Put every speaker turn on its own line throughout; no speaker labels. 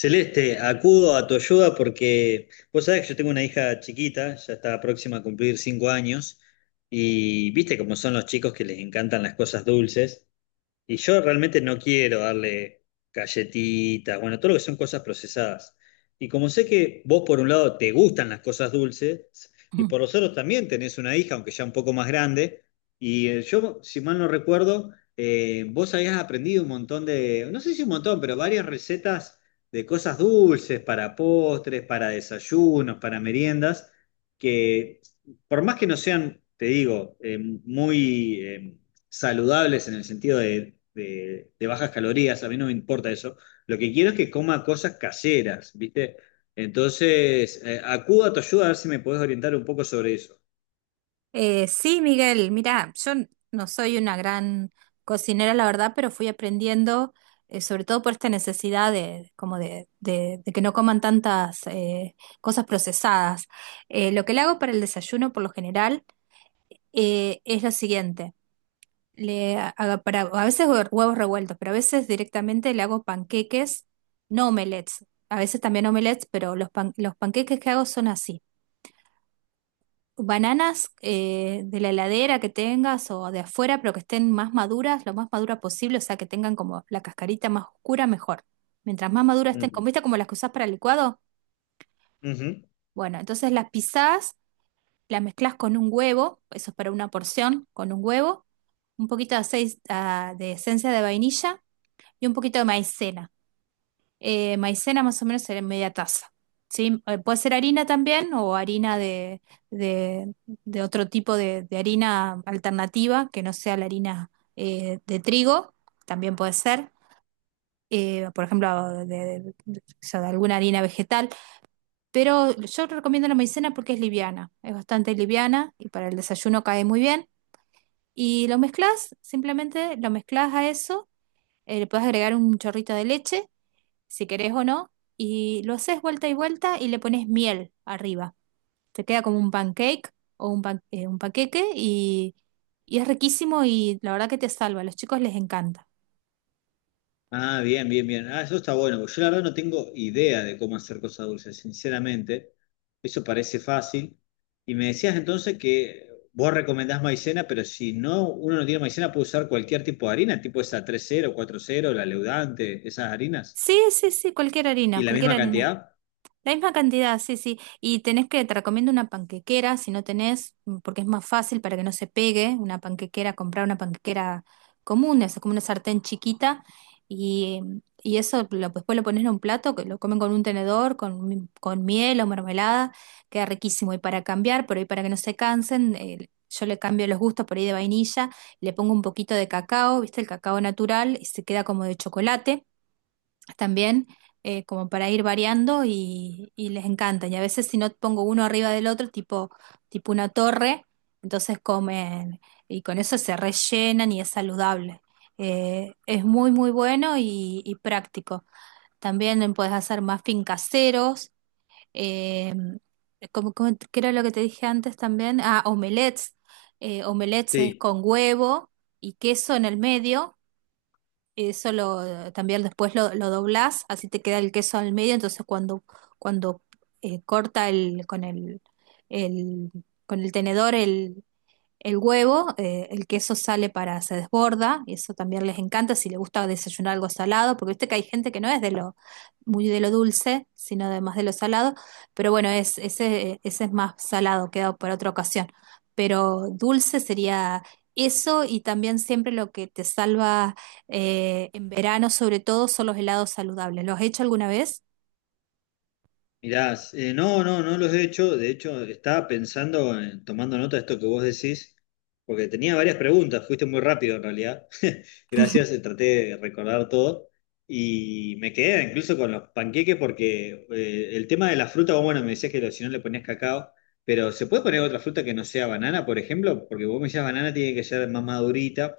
Celeste, acudo a tu ayuda porque vos sabés que yo tengo una hija chiquita, ya está próxima a cumplir 5 años, y viste cómo son los chicos que les encantan las cosas dulces. Y yo realmente no quiero darle galletitas, bueno, todo lo que son cosas procesadas. Y como sé que vos por un lado te gustan las cosas dulces y por los otros también tenés una hija, aunque ya un poco más grande, y yo, si mal no recuerdo, vos habías aprendido un montón de, no sé si un montón, pero varias recetas de cosas dulces para postres, para desayunos, para meriendas, que por más que no sean, te digo, muy saludables en el sentido de bajas calorías, a mí no me importa eso. Lo que quiero es que coma cosas caseras, ¿viste? Entonces, acudo a tu ayuda a ver si me podés orientar un poco sobre eso.
Sí, Miguel, mira, yo no soy una gran cocinera, la verdad, pero fui aprendiendo, sobre todo por esta necesidad de, como de que no coman tantas cosas procesadas. Lo que le hago para el desayuno, por lo general, es lo siguiente. Le hago a veces huevos revueltos, pero a veces directamente le hago panqueques, no omelets. A veces también omelets, pero los panqueques que hago son así. Bananas de la heladera que tengas o de afuera, pero que estén más maduras, lo más madura posible, o sea, que tengan como la cascarita más oscura, mejor. Mientras más maduras estén,
Ujú.
como viste, como las que usás para el licuado.
Ujú.
Bueno, entonces las pisás, las mezclas con un huevo, eso es para una porción, con un huevo, un poquito de aceite, de esencia de vainilla y un poquito de maicena. Maicena más o menos sería media taza. ¿Sí? Puede ser harina también o harina de- de otro tipo de harina alternativa que no sea la harina de trigo, también puede ser. Por ejemplo, o sea, de alguna harina vegetal, pero yo recomiendo la maicena porque es liviana, es bastante liviana y para el desayuno cae muy bien. Y lo mezclas, simplemente lo mezclas a eso, le puedes agregar un chorrito de leche si querés o no, y lo haces vuelta y vuelta y le pones miel arriba. Te queda como un pancake o un panqueque y es riquísimo y la verdad que te salva. A los chicos les encanta.
Ah, bien, bien, bien. Ah, eso está bueno, porque yo la verdad no tengo idea de cómo hacer cosas dulces, sinceramente. Eso parece fácil. Y me decías entonces que vos recomendás maicena, pero si no, uno no tiene maicena, puede usar cualquier tipo de harina, tipo esa tres cero cuatro cero la leudante, esas harinas.
Sí, sí, sí, cualquier
¿Y
harina,
la
cualquier
misma
harina.
cantidad?
La misma cantidad, sí, sí. Y te recomiendo una panquequera, si no tenés, porque es más fácil para que no se pegue una panquequera, comprar una panquequera común, es como una sartén chiquita, y eso después lo pones en un plato, que lo comen con un tenedor, con miel o mermelada, queda riquísimo. Y para cambiar, por ahí para que no se cansen, yo le cambio los gustos por ahí de vainilla, le pongo un poquito de cacao, viste, el cacao natural, y se queda como de chocolate también, como para ir variando y les encantan. Y a veces si no pongo uno arriba del otro, tipo, una torre, entonces comen y con eso se rellenan y es saludable. Es muy, muy bueno y práctico. También puedes hacer muffin caseros, eh, ¿qué era lo que te dije antes también? Ah, omelets. Omelets es
Sí,
con huevo y queso en el medio. Eso lo también después lo doblás, así te queda el queso al medio. Entonces cuando, cuando corta con el- con el tenedor el huevo, el queso sale, se desborda, y eso también les encanta si les gusta desayunar algo salado, porque viste que hay gente que no es muy de lo dulce, sino además de lo salado, pero bueno, ese es más salado, quedado para otra ocasión. Pero dulce sería eso, y también siempre lo que te salva en verano, sobre todo, son los helados saludables. ¿Los has hecho alguna vez?
mirá, no, no, no los he hecho. De hecho, estaba pensando, tomando nota de esto que vos decís, porque tenía varias preguntas. Fuiste muy rápido en realidad. Gracias, traté de recordar todo. Y me quedé incluso con los panqueques porque el tema de la fruta, vos, bueno, me decías que si no le ponías cacao, pero ¿se puede poner otra fruta que no sea banana, por ejemplo? Porque vos me decías banana tiene que ser más madurita.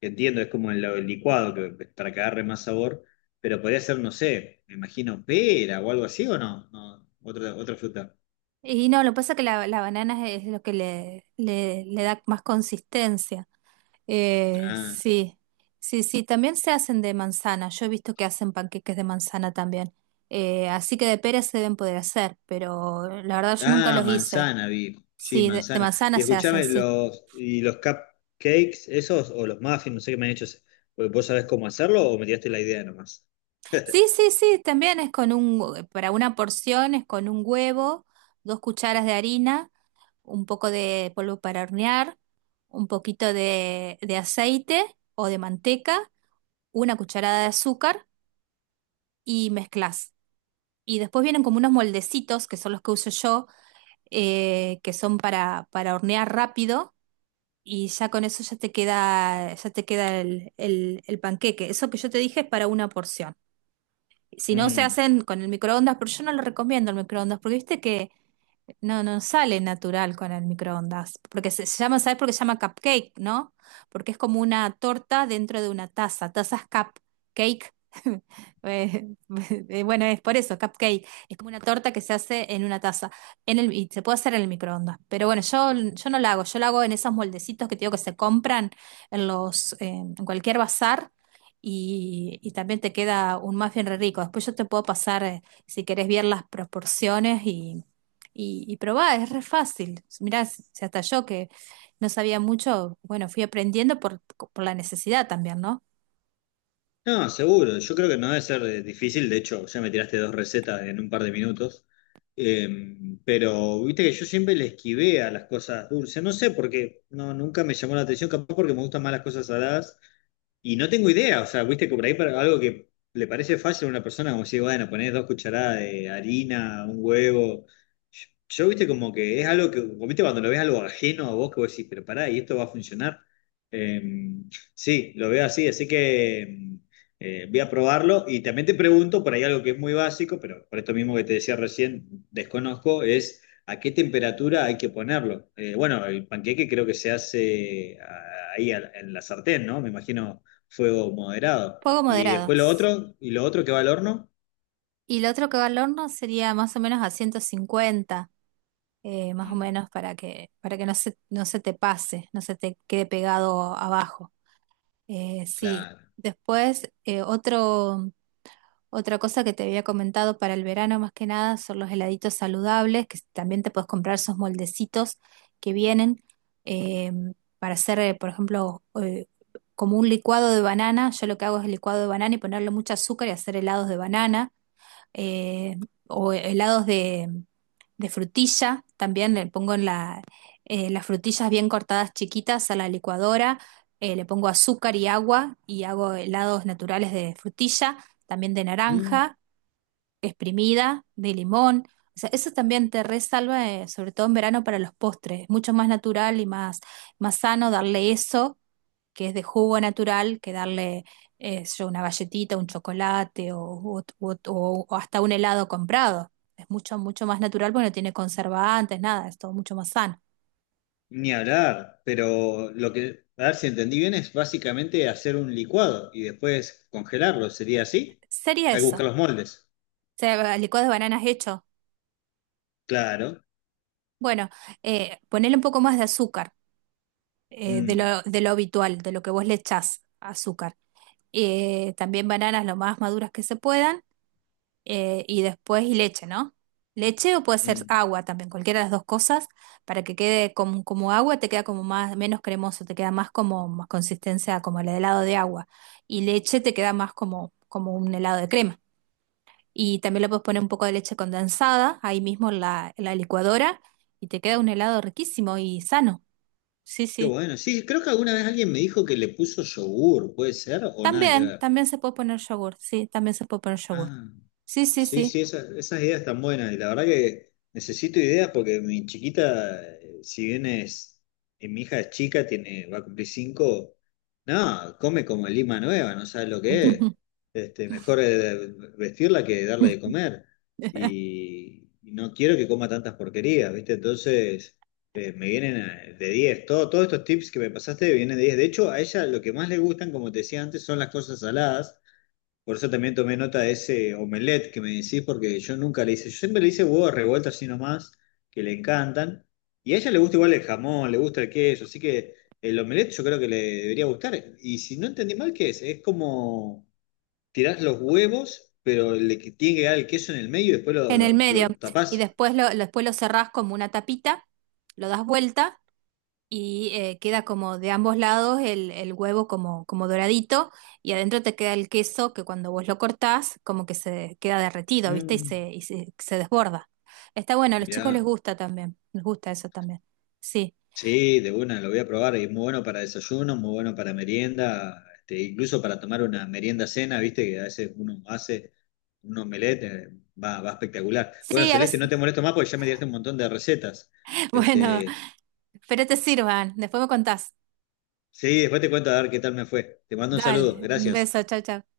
Entiendo, es como el licuado que, para que agarre más sabor. Pero podría ser, no sé, me imagino pera o algo así, ¿o no? No, otra fruta.
Y no, lo que pasa es que la banana es lo que le da más consistencia.
Ah,
Sí, sí, sí, también se hacen de manzana. Yo he visto que hacen panqueques de manzana también. Así que de pera se deben poder hacer, pero la verdad yo nunca
ah,
los hice.
manzana, vi. Sí,
Sí, de
manzana.
manzana
Y
se hacen,
escuchame,
sí.
los, y los cupcakes, esos, o los muffins, no sé qué me han hecho. ¿Vos sabés cómo hacerlo o me tiraste la idea nomás?
Sí, sí, sí, también es con para una porción es con un huevo, dos cucharas de harina, un poco de polvo para hornear, un poquito de aceite o de manteca, una cucharada de azúcar y mezclas. Y después vienen como unos moldecitos, que son los que uso yo, que son para hornear rápido, y ya con eso ya te queda el panqueque. Eso que yo te dije es para una porción. Si no, se
Mm.
hacen con el microondas, pero yo no lo recomiendo el microondas, porque viste que no sale natural con el microondas, porque se llama, ¿sabes por qué se llama cupcake, no? Porque es como una torta dentro de una taza, tazas cupcake. Eh, Bueno, es por eso, cupcake. Es como una torta que se hace en una taza. Y se puede hacer en el microondas. Pero bueno, yo no la hago. Yo la hago en esos moldecitos que te digo que se compran en en cualquier bazar. Y también te queda un muffin re rico. Después yo te puedo pasar, si querés, ver las proporciones y probá, es re fácil. Mirá, si hasta yo que no sabía mucho, bueno, fui aprendiendo por la necesidad también, ¿no?
No, seguro. Yo creo que no debe ser difícil. De hecho, ya me tiraste dos recetas en un par de minutos. Pero viste que yo siempre le esquivé a las cosas dulces. No sé por qué. No, nunca me llamó la atención. Capaz porque me gustan más las cosas saladas. Y no tengo idea, o sea, viste que por ahí para algo que le parece fácil a una persona, como si, bueno, ponés 2 cucharadas de harina, un huevo. Viste, como que es algo que, como viste, cuando lo ves algo ajeno a vos, que vos decís, pero pará, y esto va a funcionar. Eh, sí, lo veo así, así que voy a probarlo. Y también te pregunto, por ahí algo que es muy básico, pero por esto mismo que te decía recién, desconozco, es. ¿A qué temperatura hay que ponerlo? Bueno, el panqueque creo que se hace ahí en la sartén, ¿no? Me imagino fuego moderado.
Fuego
Y
moderado.
después lo otro, y lo otro que va al horno.
Y lo otro que va al horno sería más o menos a 150, más o
Mm,
menos para que, no no se te pase, no se te quede pegado abajo. Sí.
claro.
Después, otro Otra cosa que te había comentado para el verano más que nada son los heladitos saludables, que también te puedes comprar esos moldecitos que vienen, eh, para hacer, por ejemplo, como un licuado de banana. Yo lo que hago es el licuado de banana y ponerle mucho azúcar y hacer helados de banana, eh, o helados de frutilla, también le pongo en las frutillas bien cortadas chiquitas a la licuadora, le pongo azúcar y agua y hago helados naturales de frutilla, también de
Mm,
naranja, exprimida, de limón. O sea, eso también te resalva, sobre todo en verano para los postres. Es mucho más natural y más sano darle eso que es de jugo natural, que darle, yo una galletita, un chocolate o, u ot- o hasta un helado comprado. Es mucho, mucho más natural porque no tiene conservantes, nada, es todo mucho más sano.
ni hablar, pero lo que, a ver si entendí bien, es básicamente hacer un licuado y después congelarlo, ¿sería así?
Sería
Hay que
eso. O
buscar los moldes,
sea, licuado de bananas hecho.
claro.
Bueno, ponerle un poco más de azúcar, de
Mm,
lo, de lo habitual, de lo que vos le echás azúcar. También bananas lo más maduras que se puedan, y después leche, ¿no? Leche o puede ser
mm.
agua también, cualquiera de las dos cosas, para que quede como agua, te queda como más, menos cremoso, te queda más como más consistencia como el helado de agua. Y leche te queda más como un helado de crema. Y también le puedes poner un poco de leche condensada ahí mismo en la licuadora y te queda un helado riquísimo y sano. Sí,
Qué
sí.
bueno, sí, creo que alguna vez alguien me dijo que le puso yogur, ¿puede ser? O nada que
También,
ver.
también se puede poner yogur, sí, también se puede poner yogur.
Ah.
Sí, sí,
Sí,
sí.
sí, esas, esas ideas están buenas. Y la verdad que necesito ideas porque mi chiquita, si bien es, mi hija es chica, tiene, va a cumplir 5, no, come como lima nueva, no sabes lo que es. Este, mejor vestirla que darle de comer. Y no quiero que coma tantas porquerías, ¿viste? Entonces, me vienen de diez. Todos estos tips que me pasaste vienen de 10. De hecho, a ella lo que más le gustan, como te decía antes, son las cosas saladas. Por eso también tomé nota de ese omelette que me decís, porque yo nunca le hice, yo siempre le hice huevos revueltos así nomás, que le encantan. Y a ella le gusta igual el jamón, le gusta el queso, así que el omelette yo creo que le debería gustar. Y si no entendí mal, ¿qué es? Es como tirás los huevos, pero le tiene que quedar el queso en el medio y después lo,
En el
lo,
medio.
lo
Y
tapás.
después después lo cerrás como una tapita, lo das vuelta y, queda como de ambos lados el huevo como doradito y adentro te queda el queso que cuando vos lo cortás como que se queda derretido, ¿viste? Y
Mm,
se, y se, se desborda. Está bueno, a los chicos les
mirá.
gusta también, les gusta eso también. Sí,
Sí, de una, lo voy a probar. Y es muy bueno para desayuno, muy bueno para merienda, este, incluso para tomar una merienda cena, viste, que a veces uno hace un omelette, va espectacular. Bueno,
sí, a
Celeste, no te
veces,
molesto más porque ya me diste un montón de recetas.
bueno,
Este,
pero te sirvan, después me contás.
sí, después te cuento a ver qué tal me fue. Te mando un
Dale,
saludo,
un
gracias.
beso, chao, chao.